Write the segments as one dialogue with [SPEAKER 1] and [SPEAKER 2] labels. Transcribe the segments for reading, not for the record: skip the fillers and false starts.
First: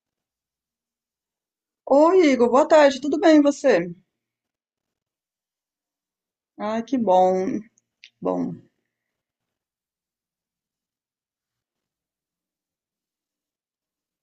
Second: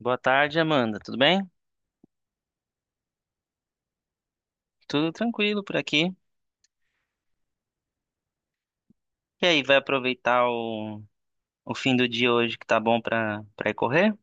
[SPEAKER 1] Boa tarde, Amanda. Tudo bem?
[SPEAKER 2] Oi, Igor, boa tarde, tudo bem e você?
[SPEAKER 1] Tudo tranquilo por aqui.
[SPEAKER 2] Ai, que bom. Bom,
[SPEAKER 1] E aí, vai aproveitar o fim do dia hoje que tá bom pra ir correr?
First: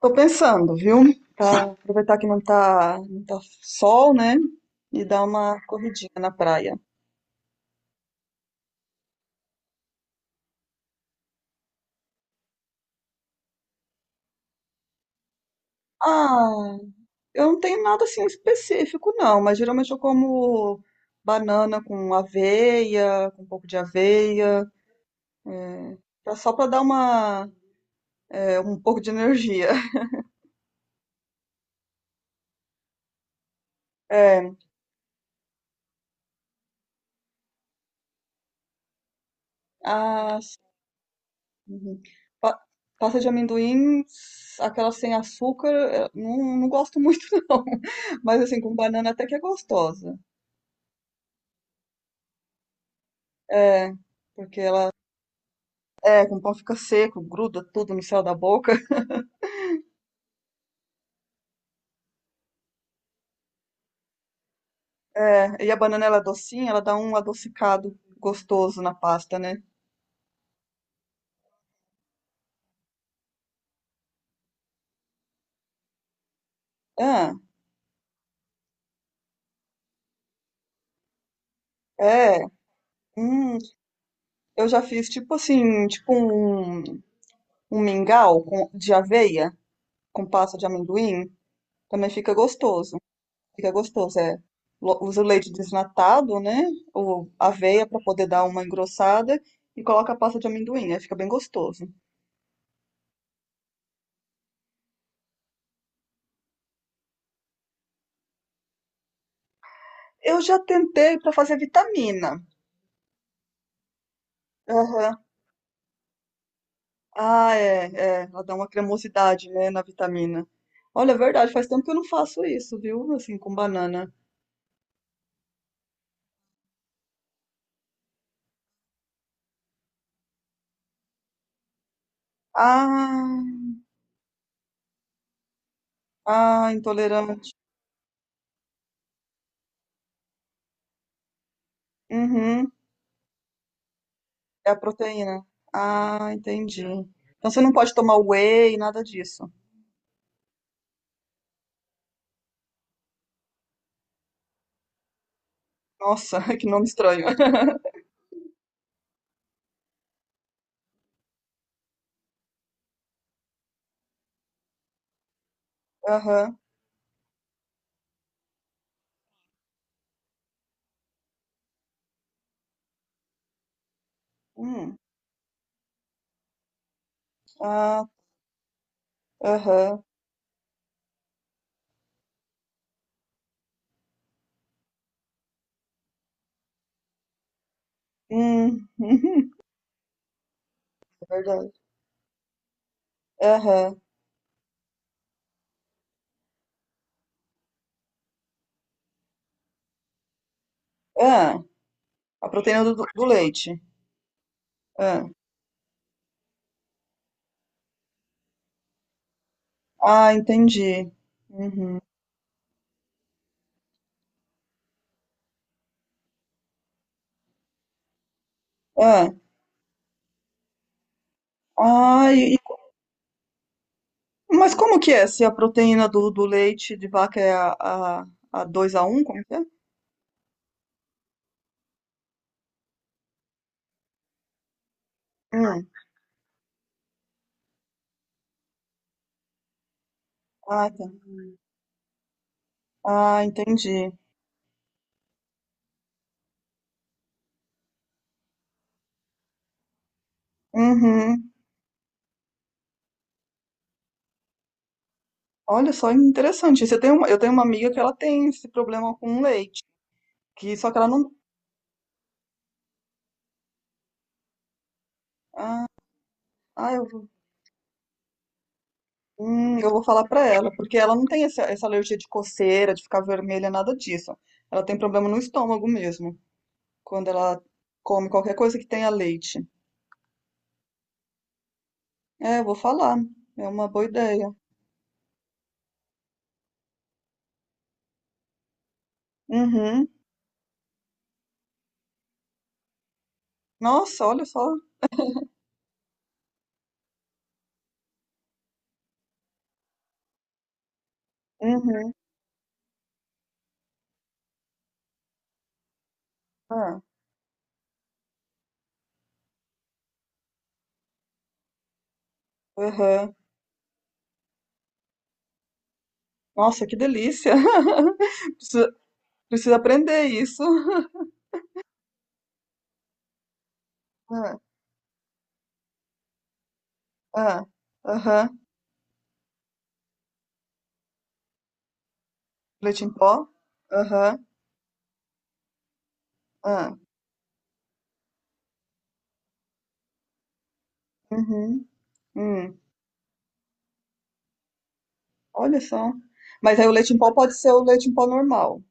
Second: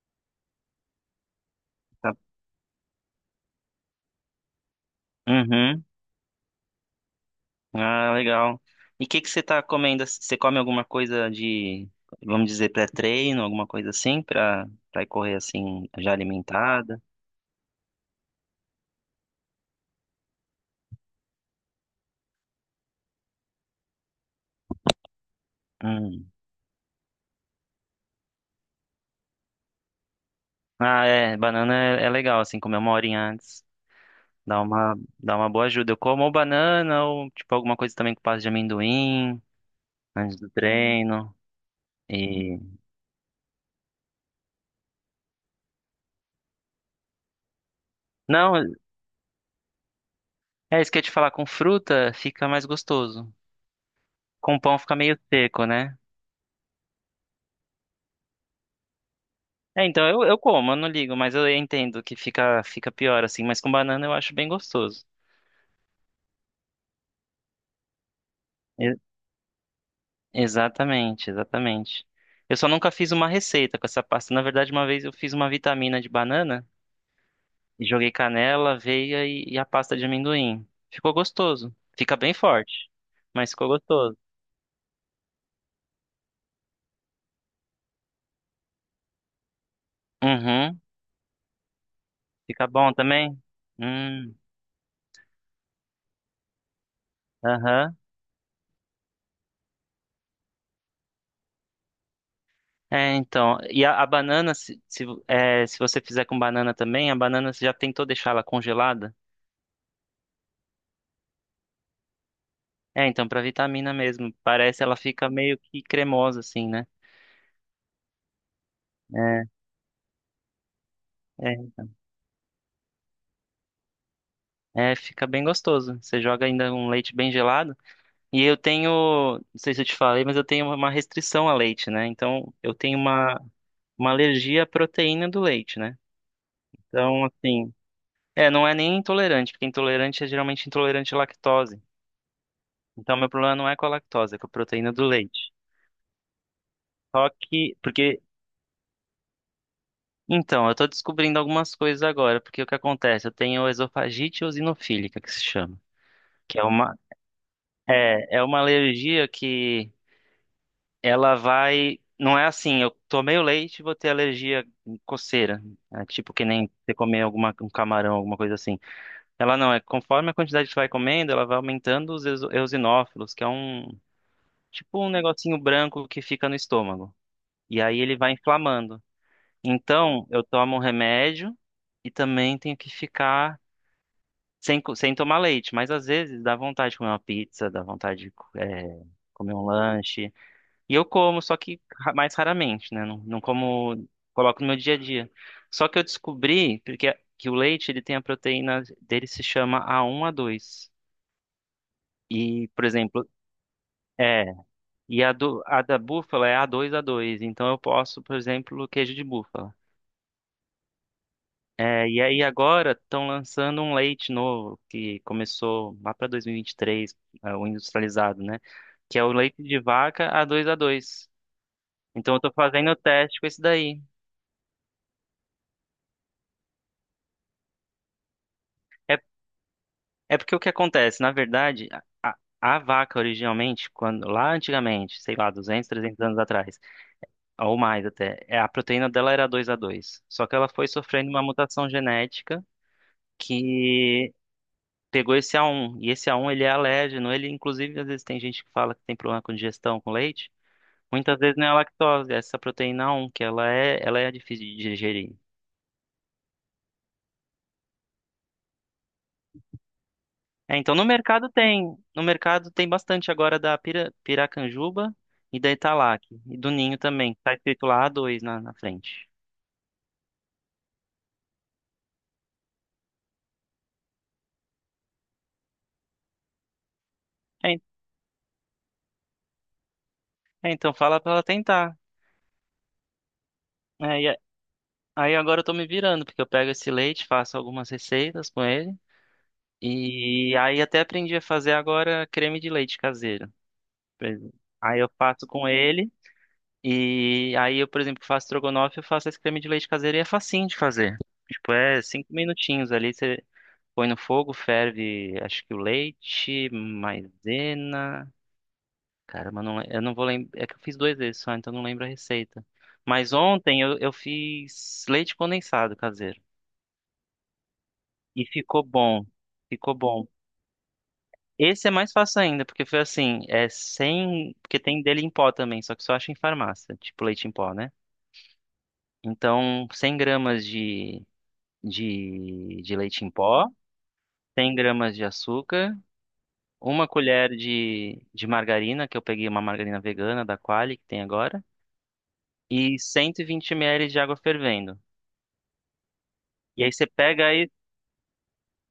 [SPEAKER 2] tô pensando, viu? Pra
[SPEAKER 1] Tá.
[SPEAKER 2] aproveitar que não tá sol, né? E dar uma
[SPEAKER 1] Uhum.
[SPEAKER 2] corridinha na praia.
[SPEAKER 1] Ah, legal. E o que que você tá comendo? Você come alguma coisa de, vamos dizer, pré-treino, alguma coisa assim, pra ir correr assim, já
[SPEAKER 2] Ah,
[SPEAKER 1] alimentada?
[SPEAKER 2] eu não tenho nada assim específico, não, mas geralmente eu como banana com aveia, com um pouco de aveia,
[SPEAKER 1] Hum.
[SPEAKER 2] só pra dar uma, um pouco de energia.
[SPEAKER 1] Ah, é. Banana é legal, assim, comer uma horinha antes.
[SPEAKER 2] É,
[SPEAKER 1] Dá uma boa ajuda. Eu como ou banana ou, tipo, alguma coisa também com pasta de amendoim antes
[SPEAKER 2] ah,
[SPEAKER 1] do treino.
[SPEAKER 2] uhum.
[SPEAKER 1] E.
[SPEAKER 2] Pa- Pasta de amendoim, aquela sem açúcar, não, não gosto muito não. Mas
[SPEAKER 1] Não,
[SPEAKER 2] assim, com banana até que é gostosa.
[SPEAKER 1] é isso que eu ia te falar, com fruta fica mais gostoso.
[SPEAKER 2] É,
[SPEAKER 1] Com
[SPEAKER 2] porque
[SPEAKER 1] pão
[SPEAKER 2] ela
[SPEAKER 1] fica meio seco, né?
[SPEAKER 2] é, com pão fica seco, gruda tudo no céu da boca.
[SPEAKER 1] É, então eu como, eu não ligo, mas eu entendo que fica pior assim, mas com banana eu acho bem gostoso.
[SPEAKER 2] É, e a banana ela é docinha, ela dá um adocicado gostoso na
[SPEAKER 1] E-
[SPEAKER 2] pasta, né?
[SPEAKER 1] Exatamente, exatamente. Eu só nunca fiz uma receita com essa pasta. Na verdade, uma vez eu fiz uma vitamina de banana
[SPEAKER 2] Ah,
[SPEAKER 1] e joguei canela, aveia e a pasta de amendoim. Ficou gostoso. Fica bem
[SPEAKER 2] é.
[SPEAKER 1] forte, mas
[SPEAKER 2] Hum,
[SPEAKER 1] ficou gostoso.
[SPEAKER 2] eu já fiz tipo assim, tipo um mingau com, de aveia com pasta de
[SPEAKER 1] Uhum.
[SPEAKER 2] amendoim, também fica
[SPEAKER 1] Fica bom
[SPEAKER 2] gostoso.
[SPEAKER 1] também?
[SPEAKER 2] Fica gostoso,
[SPEAKER 1] Hum,
[SPEAKER 2] é. Usa o leite desnatado, né? Ou aveia
[SPEAKER 1] aham.
[SPEAKER 2] para poder dar uma engrossada e coloca a pasta de amendoim, aí fica bem gostoso.
[SPEAKER 1] É, então, e a banana, se você fizer com banana também, a banana você já tentou deixar ela congelada?
[SPEAKER 2] Eu já tentei para fazer vitamina.
[SPEAKER 1] É, então, pra vitamina mesmo. Parece ela
[SPEAKER 2] Aham.
[SPEAKER 1] fica meio que cremosa, assim, né?
[SPEAKER 2] Ah, é, ela dá uma
[SPEAKER 1] É,
[SPEAKER 2] cremosidade, né, na vitamina. Olha, é verdade, faz tempo que eu não faço isso, viu? Assim, com banana.
[SPEAKER 1] é, fica bem gostoso. Você joga ainda um leite bem gelado. E eu tenho, não sei se eu te falei, mas eu tenho uma restrição a leite, né? Então, eu tenho uma,
[SPEAKER 2] Ah,
[SPEAKER 1] uma alergia à proteína do leite, né?
[SPEAKER 2] ah,
[SPEAKER 1] Então,
[SPEAKER 2] intolerante.
[SPEAKER 1] assim, não é nem intolerante, porque intolerante é geralmente intolerante à lactose.
[SPEAKER 2] Uhum,
[SPEAKER 1] Então, meu problema não é com a lactose, é com a
[SPEAKER 2] é a
[SPEAKER 1] proteína do
[SPEAKER 2] proteína.
[SPEAKER 1] leite.
[SPEAKER 2] Ah, entendi.
[SPEAKER 1] Só
[SPEAKER 2] Então você não
[SPEAKER 1] que,
[SPEAKER 2] pode tomar
[SPEAKER 1] porque,
[SPEAKER 2] whey, nada disso.
[SPEAKER 1] então, eu tô descobrindo algumas coisas agora, porque o que acontece? Eu tenho esofagite eosinofílica, que se chama,
[SPEAKER 2] Nossa,
[SPEAKER 1] que é
[SPEAKER 2] que nome
[SPEAKER 1] uma,
[SPEAKER 2] estranho.
[SPEAKER 1] é, é uma alergia que ela vai, não é assim, eu tomei o leite e vou ter alergia coceira, é tipo que
[SPEAKER 2] Aham.
[SPEAKER 1] nem você comer alguma, um camarão, alguma coisa assim. Ela não, é conforme a quantidade que você vai comendo, ela vai aumentando os eosinófilos, que é um,
[SPEAKER 2] Hum.
[SPEAKER 1] tipo um negocinho branco que fica no estômago. E aí
[SPEAKER 2] Ah,
[SPEAKER 1] ele vai inflamando.
[SPEAKER 2] aham.
[SPEAKER 1] Então, eu tomo um remédio e também tenho que ficar sem, sem tomar leite. Mas às vezes dá vontade de comer uma pizza, dá vontade de,
[SPEAKER 2] Hum.
[SPEAKER 1] comer um lanche. E eu
[SPEAKER 2] É
[SPEAKER 1] como, só
[SPEAKER 2] verdade.
[SPEAKER 1] que mais raramente, né? Não, não
[SPEAKER 2] Aham.
[SPEAKER 1] como, coloco no meu dia a dia. Só que eu descobri que o leite ele tem a proteína dele se chama A1, a dois.
[SPEAKER 2] Ah, a
[SPEAKER 1] E,
[SPEAKER 2] proteína
[SPEAKER 1] por
[SPEAKER 2] do
[SPEAKER 1] exemplo,
[SPEAKER 2] leite.
[SPEAKER 1] é. E
[SPEAKER 2] Ah,
[SPEAKER 1] a da búfala é A2, a dois. Então eu posso, por exemplo, queijo de búfala.
[SPEAKER 2] ah, entendi. Uhum.
[SPEAKER 1] É, e aí agora estão lançando um leite novo que começou lá para 2023, o industrializado, né? Que é
[SPEAKER 2] Ah,
[SPEAKER 1] o leite de vaca A2A2.
[SPEAKER 2] ah,
[SPEAKER 1] Então eu tô fazendo o teste com esse daí.
[SPEAKER 2] mas como que é? Se a proteína do leite de vaca é a, a 2 a
[SPEAKER 1] É,
[SPEAKER 2] um, como é que é?
[SPEAKER 1] é, porque o que acontece, na verdade, a vaca originalmente, quando lá antigamente, sei lá, 200,
[SPEAKER 2] Hum.
[SPEAKER 1] 300 anos atrás, ou mais até, a proteína dela era 2A2. Só que ela foi
[SPEAKER 2] Ah, tá.
[SPEAKER 1] sofrendo uma mutação genética
[SPEAKER 2] Ah, entendi.
[SPEAKER 1] que pegou esse A1, e esse A1 ele é alérgeno, ele inclusive às vezes tem gente que fala que tem problema com digestão com leite, muitas
[SPEAKER 2] Uhum.
[SPEAKER 1] vezes não é a lactose, é essa proteína A1 que ela é difícil de digerir.
[SPEAKER 2] Olha só, interessante. Eu tenho uma amiga que ela tem esse problema com leite, que
[SPEAKER 1] É,
[SPEAKER 2] só
[SPEAKER 1] então
[SPEAKER 2] que
[SPEAKER 1] no
[SPEAKER 2] ela não.
[SPEAKER 1] mercado tem, no mercado tem bastante agora da piracanjuba e da Italac, e do
[SPEAKER 2] Ah,
[SPEAKER 1] Ninho
[SPEAKER 2] eu
[SPEAKER 1] também, tá escrito lá A2 na, na frente.
[SPEAKER 2] Eu vou falar pra ela, porque ela não tem essa alergia de coceira, de ficar vermelha, nada disso. Ela tem problema no estômago mesmo, quando ela
[SPEAKER 1] É,
[SPEAKER 2] come qualquer coisa que tenha leite.
[SPEAKER 1] é, então fala pra ela tentar.
[SPEAKER 2] É, eu vou falar. É uma boa
[SPEAKER 1] É,
[SPEAKER 2] ideia.
[SPEAKER 1] aí agora eu tô me virando, porque eu pego esse leite, faço algumas receitas com ele,
[SPEAKER 2] Uhum.
[SPEAKER 1] e aí até aprendi a fazer agora creme de leite caseiro.
[SPEAKER 2] Nossa,
[SPEAKER 1] Pois
[SPEAKER 2] olha
[SPEAKER 1] é.
[SPEAKER 2] só.
[SPEAKER 1] Aí eu faço com ele. E aí eu, por exemplo, faço estrogonofe, eu faço esse creme de leite caseiro e é facinho de fazer. Tipo, é
[SPEAKER 2] Uhum.
[SPEAKER 1] cinco minutinhos ali, você põe no fogo, ferve, acho que o leite,
[SPEAKER 2] Ah,
[SPEAKER 1] maisena. Caramba, eu não vou lembrar. É que eu fiz dois vezes só, então eu não lembro a receita. Mas
[SPEAKER 2] uhum.
[SPEAKER 1] ontem eu fiz leite condensado caseiro.
[SPEAKER 2] Nossa, que delícia.
[SPEAKER 1] E ficou
[SPEAKER 2] Precisa,
[SPEAKER 1] bom.
[SPEAKER 2] precisa
[SPEAKER 1] Ficou
[SPEAKER 2] aprender
[SPEAKER 1] bom.
[SPEAKER 2] isso.
[SPEAKER 1] Esse é mais fácil ainda, porque foi assim, é sem.
[SPEAKER 2] Ah,
[SPEAKER 1] Porque tem dele em pó também, só que só acha em farmácia, tipo leite em
[SPEAKER 2] ah,
[SPEAKER 1] pó, né?
[SPEAKER 2] aham.
[SPEAKER 1] Então, 100 gramas de
[SPEAKER 2] Leite em
[SPEAKER 1] leite em
[SPEAKER 2] pó?
[SPEAKER 1] pó,
[SPEAKER 2] Aham,
[SPEAKER 1] 100 gramas de açúcar,
[SPEAKER 2] ah,
[SPEAKER 1] uma colher de margarina, que eu peguei uma margarina vegana da Qualy, que tem agora,
[SPEAKER 2] uhum, hum.
[SPEAKER 1] e 120 ml de água fervendo.
[SPEAKER 2] Olha só. Mas
[SPEAKER 1] E
[SPEAKER 2] aí o
[SPEAKER 1] aí você
[SPEAKER 2] leite em pó
[SPEAKER 1] pega
[SPEAKER 2] pode
[SPEAKER 1] aí,
[SPEAKER 2] ser o leite em pó normal.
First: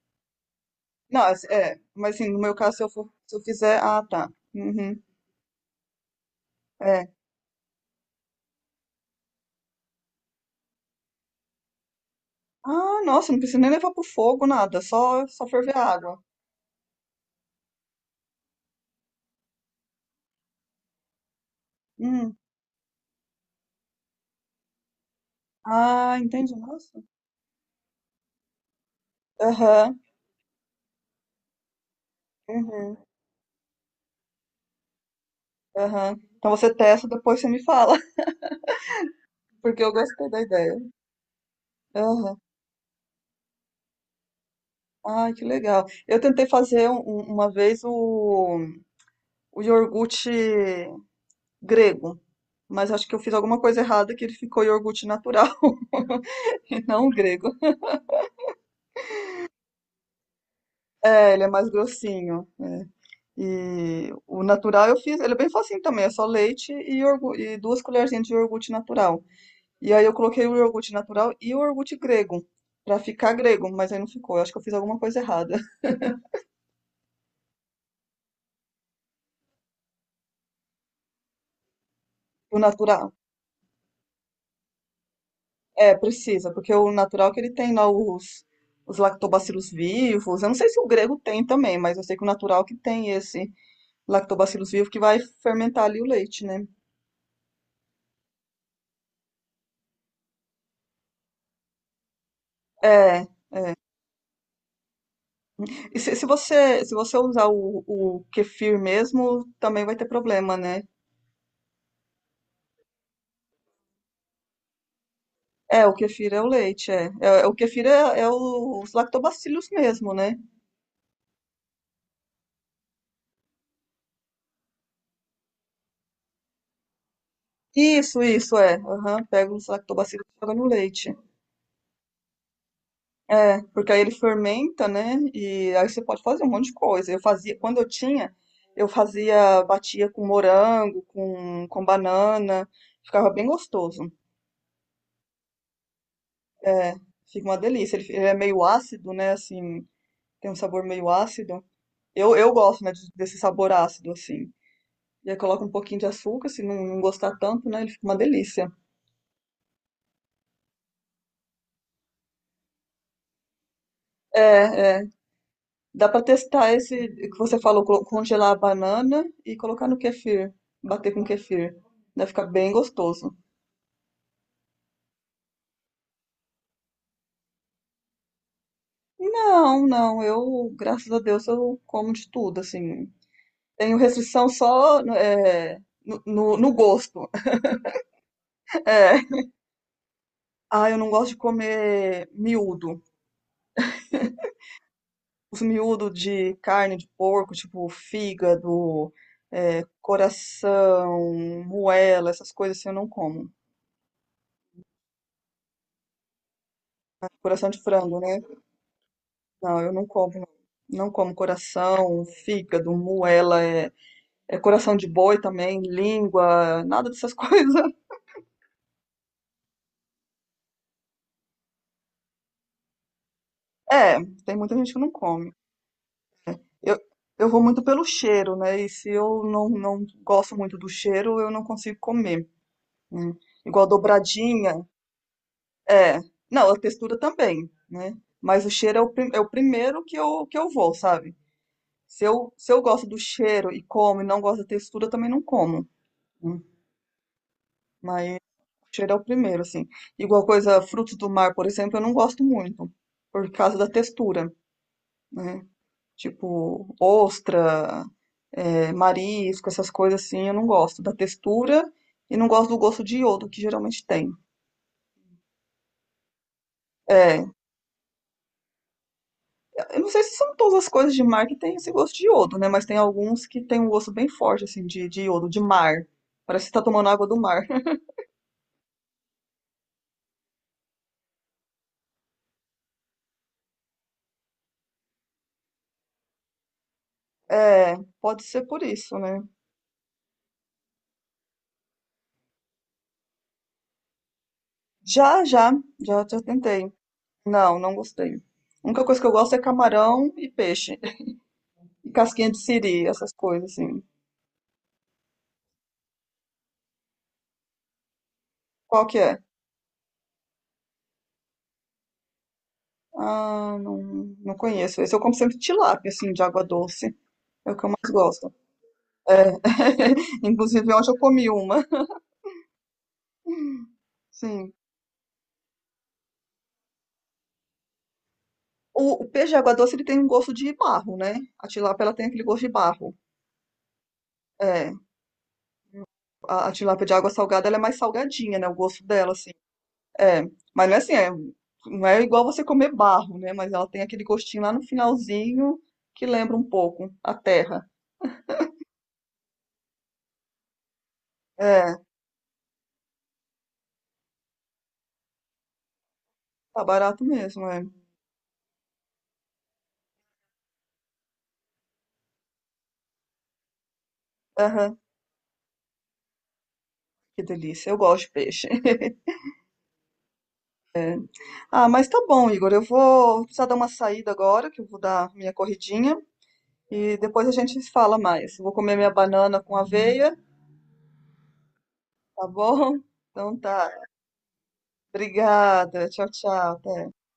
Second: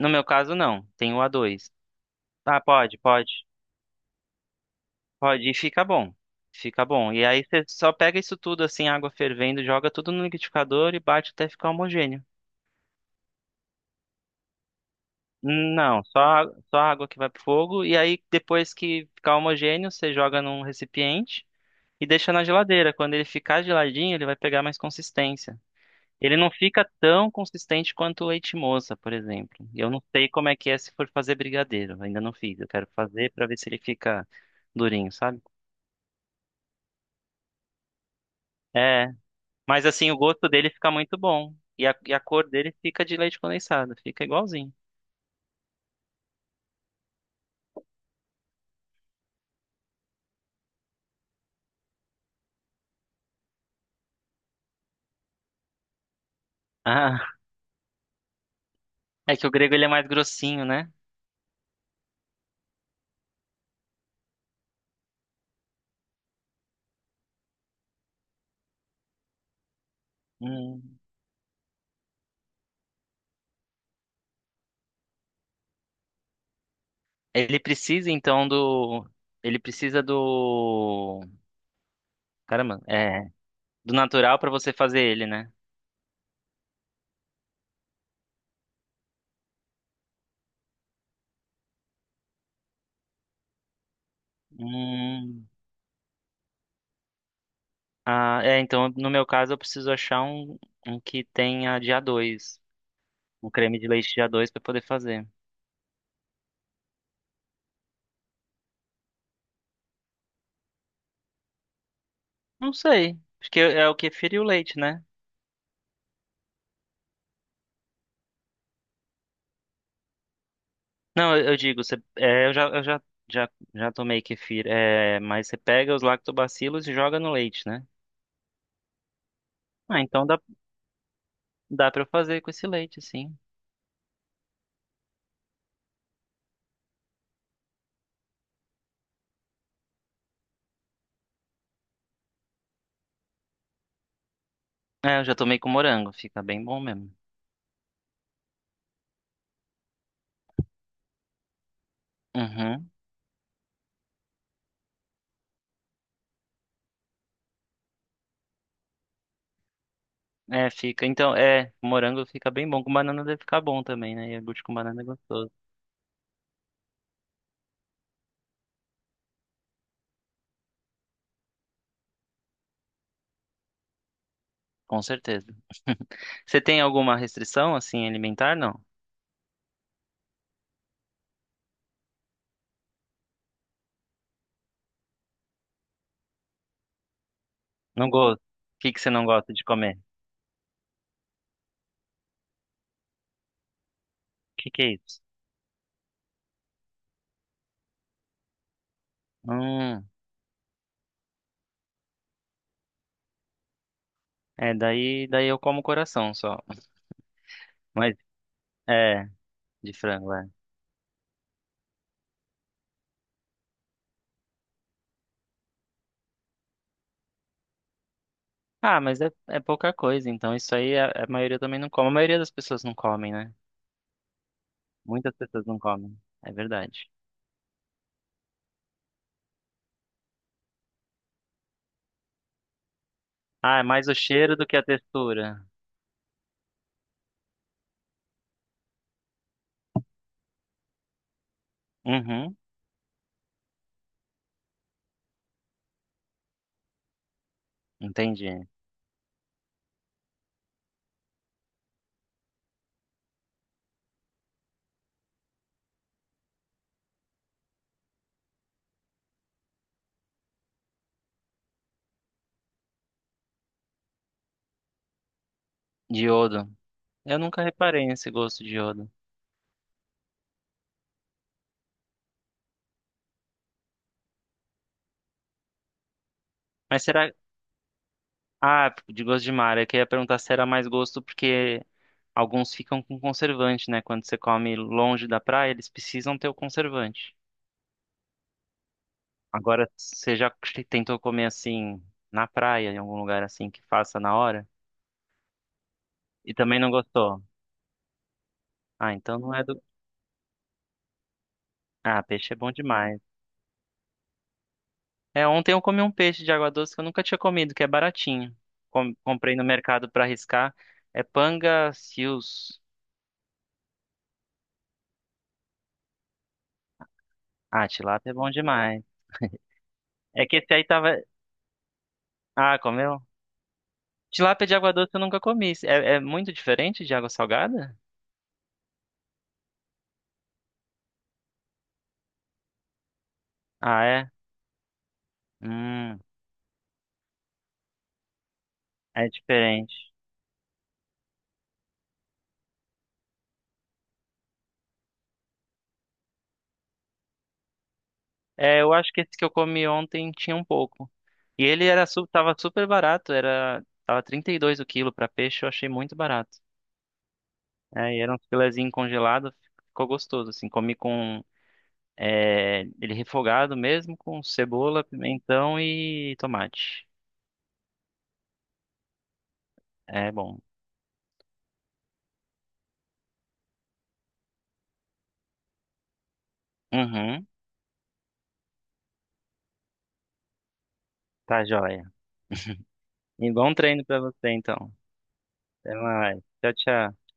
[SPEAKER 1] no meu caso não, tem o
[SPEAKER 2] Não,
[SPEAKER 1] a
[SPEAKER 2] assim,
[SPEAKER 1] dois.
[SPEAKER 2] é, mas assim, no meu
[SPEAKER 1] Ah,
[SPEAKER 2] caso,
[SPEAKER 1] pode, pode,
[SPEAKER 2] se eu fizer, ah, tá. Uhum,
[SPEAKER 1] pode, e fica bom. Fica bom.
[SPEAKER 2] é.
[SPEAKER 1] E aí você só pega isso tudo assim, água fervendo, joga tudo no liquidificador e bate até ficar homogêneo.
[SPEAKER 2] Ah, nossa, não precisa nem levar pro fogo, nada, só ferver a
[SPEAKER 1] Não,
[SPEAKER 2] água.
[SPEAKER 1] só, só água que vai pro fogo. E aí, depois que ficar homogêneo, você joga num recipiente e deixa
[SPEAKER 2] Hum.
[SPEAKER 1] na geladeira. Quando ele ficar geladinho, ele vai pegar mais consistência.
[SPEAKER 2] Ah,
[SPEAKER 1] Ele não
[SPEAKER 2] entendi,
[SPEAKER 1] fica
[SPEAKER 2] nossa.
[SPEAKER 1] tão consistente quanto o leite moça, por exemplo. Eu
[SPEAKER 2] Aham,
[SPEAKER 1] não sei como é que é se for fazer brigadeiro. Ainda não fiz. Eu quero
[SPEAKER 2] uhum,
[SPEAKER 1] fazer pra ver se ele fica durinho, sabe?
[SPEAKER 2] aham. Então você testa, depois você me fala,
[SPEAKER 1] É,
[SPEAKER 2] porque
[SPEAKER 1] mas
[SPEAKER 2] eu
[SPEAKER 1] assim, o
[SPEAKER 2] gostei da
[SPEAKER 1] gosto dele
[SPEAKER 2] ideia.
[SPEAKER 1] fica muito bom. E a
[SPEAKER 2] Aham.
[SPEAKER 1] cor dele fica de leite condensado. Fica igualzinho.
[SPEAKER 2] Ah, que legal. Eu tentei fazer uma vez o iogurte grego, mas acho que eu fiz alguma coisa errada que ele ficou iogurte natural, e não
[SPEAKER 1] Ah,
[SPEAKER 2] grego.
[SPEAKER 1] é que o grego ele é mais grossinho, né?
[SPEAKER 2] É, ele é mais grossinho. É. E o natural eu fiz, ele é bem facinho também, é só leite e, e duas colherzinhas de iogurte natural. E aí eu coloquei o iogurte
[SPEAKER 1] Hum.
[SPEAKER 2] natural e o iogurte grego, pra ficar grego, mas aí não ficou. Eu acho que eu fiz alguma coisa errada.
[SPEAKER 1] Ele precisa então do. Ele precisa do.
[SPEAKER 2] O
[SPEAKER 1] Caramba,
[SPEAKER 2] natural,
[SPEAKER 1] é. Do natural pra você fazer ele, né?
[SPEAKER 2] precisa, porque o natural que ele tem lá os lactobacilos vivos. Eu não sei se o grego tem também, mas eu sei que o natural que tem esse lactobacilos vivo que vai
[SPEAKER 1] Hum.
[SPEAKER 2] fermentar ali o leite, né?
[SPEAKER 1] Ah, é, então no meu caso eu preciso achar um que tenha de A2.
[SPEAKER 2] É,
[SPEAKER 1] Um creme de leite de A2 pra poder fazer.
[SPEAKER 2] e se você usar o kefir mesmo, também vai ter problema, né?
[SPEAKER 1] Não sei. Acho que é o kefir e o leite, né?
[SPEAKER 2] É, o kefir é o leite, é. É, o kefir é os lactobacilos mesmo, né?
[SPEAKER 1] Não, eu digo, você, é, eu já tomei kefir. É, mas você pega os lactobacilos e joga no leite, né?
[SPEAKER 2] Isso, é. Aham, pega os
[SPEAKER 1] Ah, então
[SPEAKER 2] lactobacilos e
[SPEAKER 1] dá,
[SPEAKER 2] joga no leite.
[SPEAKER 1] dá pra eu fazer com esse leite, sim.
[SPEAKER 2] É, porque aí ele fermenta, né? E aí você pode fazer um monte de coisa. Eu fazia, quando eu tinha, eu fazia, batia com morango, com banana, ficava bem gostoso.
[SPEAKER 1] É, eu já tomei com morango, fica bem bom
[SPEAKER 2] É,
[SPEAKER 1] mesmo.
[SPEAKER 2] fica uma delícia. Ele é meio ácido, né? Assim, tem um sabor meio ácido. Eu gosto,
[SPEAKER 1] Uhum.
[SPEAKER 2] né, desse sabor ácido, assim. E aí coloca um pouquinho de açúcar, se não, não gostar tanto, né? Ele fica uma delícia.
[SPEAKER 1] É, fica. Então, é, morango fica bem bom. Com banana deve ficar bom também, né?
[SPEAKER 2] É,
[SPEAKER 1] Iogurte com banana é
[SPEAKER 2] é.
[SPEAKER 1] gostoso.
[SPEAKER 2] Dá pra testar esse que você falou, congelar a banana e colocar no kefir, bater com kefir. Vai ficar bem gostoso.
[SPEAKER 1] Com certeza. Você tem alguma restrição, assim, alimentar? Não.
[SPEAKER 2] Não, não, eu, graças a Deus, eu como de tudo, assim. Tenho restrição só no gosto.
[SPEAKER 1] Não gosto. O que que você
[SPEAKER 2] É.
[SPEAKER 1] não gosta de comer? O
[SPEAKER 2] Ah, eu não gosto de comer miúdo.
[SPEAKER 1] que que é isso?
[SPEAKER 2] Os miúdos de carne de porco, tipo fígado,
[SPEAKER 1] Hum,
[SPEAKER 2] coração, moela, essas coisas assim eu não como.
[SPEAKER 1] é, daí eu como coração só.
[SPEAKER 2] Coração de
[SPEAKER 1] Mas,
[SPEAKER 2] frango, né?
[SPEAKER 1] é,
[SPEAKER 2] Não, eu
[SPEAKER 1] de
[SPEAKER 2] não
[SPEAKER 1] frango,
[SPEAKER 2] como.
[SPEAKER 1] é.
[SPEAKER 2] Não. Como coração, fígado, moela, é coração de boi também, língua, nada dessas coisas.
[SPEAKER 1] Ah, mas é pouca coisa, então isso aí a maioria também não come. A maioria das pessoas não comem, né?
[SPEAKER 2] É, tem muita gente que não
[SPEAKER 1] Muitas
[SPEAKER 2] come.
[SPEAKER 1] pessoas não comem. É
[SPEAKER 2] Eu,
[SPEAKER 1] verdade.
[SPEAKER 2] eu vou muito pelo cheiro, né? E se eu não, não gosto muito do cheiro, eu não consigo comer. Né?
[SPEAKER 1] Ah, é
[SPEAKER 2] Igual
[SPEAKER 1] mais o cheiro do
[SPEAKER 2] dobradinha.
[SPEAKER 1] que a textura.
[SPEAKER 2] É, não, a textura também, né? Mas o cheiro é é o primeiro que eu vou, sabe?
[SPEAKER 1] Uhum,
[SPEAKER 2] Se eu gosto do cheiro e como e não gosto da textura, eu também não como. Né? Mas o
[SPEAKER 1] entendi.
[SPEAKER 2] cheiro é o primeiro, assim. Igual coisa, frutos do mar, por exemplo, eu não gosto muito, por causa da textura, né? Tipo, ostra, marisco, essas coisas assim, eu não gosto da textura e não gosto do gosto de iodo que geralmente tem.
[SPEAKER 1] Diodo. Eu
[SPEAKER 2] É,
[SPEAKER 1] nunca reparei nesse gosto de iodo.
[SPEAKER 2] eu não sei se são todas as coisas de mar que tem esse gosto de iodo, né? Mas tem alguns que tem um gosto bem forte, assim, de iodo, de mar. Parece que tá
[SPEAKER 1] Mas
[SPEAKER 2] tomando água
[SPEAKER 1] será.
[SPEAKER 2] do mar.
[SPEAKER 1] Ah, de gosto de mar. Eu queria perguntar se era mais gosto porque alguns ficam com conservante, né? Quando você come longe da praia, eles precisam ter o conservante.
[SPEAKER 2] É, pode ser por isso, né?
[SPEAKER 1] Agora, você já tentou comer assim na praia, em algum lugar assim que faça na hora?
[SPEAKER 2] Já, já, já, já
[SPEAKER 1] E também não
[SPEAKER 2] tentei.
[SPEAKER 1] gostou?
[SPEAKER 2] Não, não gostei. A única
[SPEAKER 1] Ah,
[SPEAKER 2] coisa que eu
[SPEAKER 1] então
[SPEAKER 2] gosto
[SPEAKER 1] não
[SPEAKER 2] é
[SPEAKER 1] é do.
[SPEAKER 2] camarão e peixe. E
[SPEAKER 1] Ah,
[SPEAKER 2] casquinha
[SPEAKER 1] peixe
[SPEAKER 2] de
[SPEAKER 1] é bom
[SPEAKER 2] siri,
[SPEAKER 1] demais.
[SPEAKER 2] essas coisas, assim.
[SPEAKER 1] É, ontem eu comi um peixe de água doce que eu nunca tinha comido, que é baratinho.
[SPEAKER 2] Qual que é?
[SPEAKER 1] Comprei no mercado pra arriscar. É panga seals.
[SPEAKER 2] Ah, não, não conheço. Esse eu como sempre tilápia, assim, de água doce. É o que
[SPEAKER 1] Ah,
[SPEAKER 2] eu mais
[SPEAKER 1] tilápia é bom
[SPEAKER 2] gosto.
[SPEAKER 1] demais.
[SPEAKER 2] É.
[SPEAKER 1] É que esse aí
[SPEAKER 2] Inclusive, ontem
[SPEAKER 1] tava.
[SPEAKER 2] eu comi uma.
[SPEAKER 1] Ah, comeu? Tilápia
[SPEAKER 2] Sim.
[SPEAKER 1] de água doce eu nunca comi. É, muito diferente de água salgada?
[SPEAKER 2] O peixe de água doce ele tem um gosto de barro, né? A tilápia ela tem aquele gosto de barro.
[SPEAKER 1] Ah, é?
[SPEAKER 2] É,
[SPEAKER 1] Hum,
[SPEAKER 2] a tilápia de água salgada ela é mais salgadinha, né? O gosto
[SPEAKER 1] é
[SPEAKER 2] dela, assim.
[SPEAKER 1] diferente.
[SPEAKER 2] É, mas não é assim, não é igual você comer barro, né? Mas ela tem aquele gostinho lá no finalzinho que lembra um pouco a terra.
[SPEAKER 1] É, eu acho que esse que eu comi ontem tinha um pouco. E ele
[SPEAKER 2] É,
[SPEAKER 1] tava super barato, tava 32 o quilo pra peixe, eu achei muito barato.
[SPEAKER 2] tá barato mesmo, é.
[SPEAKER 1] É, e era um filezinho congelado, ficou gostoso, assim, comi com, ele refogado mesmo, com
[SPEAKER 2] Aham,
[SPEAKER 1] cebola, pimentão e tomate.
[SPEAKER 2] que delícia, eu gosto de peixe.
[SPEAKER 1] É bom.
[SPEAKER 2] É. Ah, mas tá bom, Igor, eu vou precisar dar uma saída agora, que eu vou dar minha corridinha. E
[SPEAKER 1] Uhum,
[SPEAKER 2] depois a gente se fala mais. Eu vou comer minha banana com aveia.
[SPEAKER 1] tá joia.
[SPEAKER 2] Tá bom?
[SPEAKER 1] E
[SPEAKER 2] Então
[SPEAKER 1] bom
[SPEAKER 2] tá.
[SPEAKER 1] treino pra você, então. Até
[SPEAKER 2] Obrigada. Tchau,
[SPEAKER 1] mais.
[SPEAKER 2] tchau.
[SPEAKER 1] Tchau,
[SPEAKER 2] Até.
[SPEAKER 1] tchau.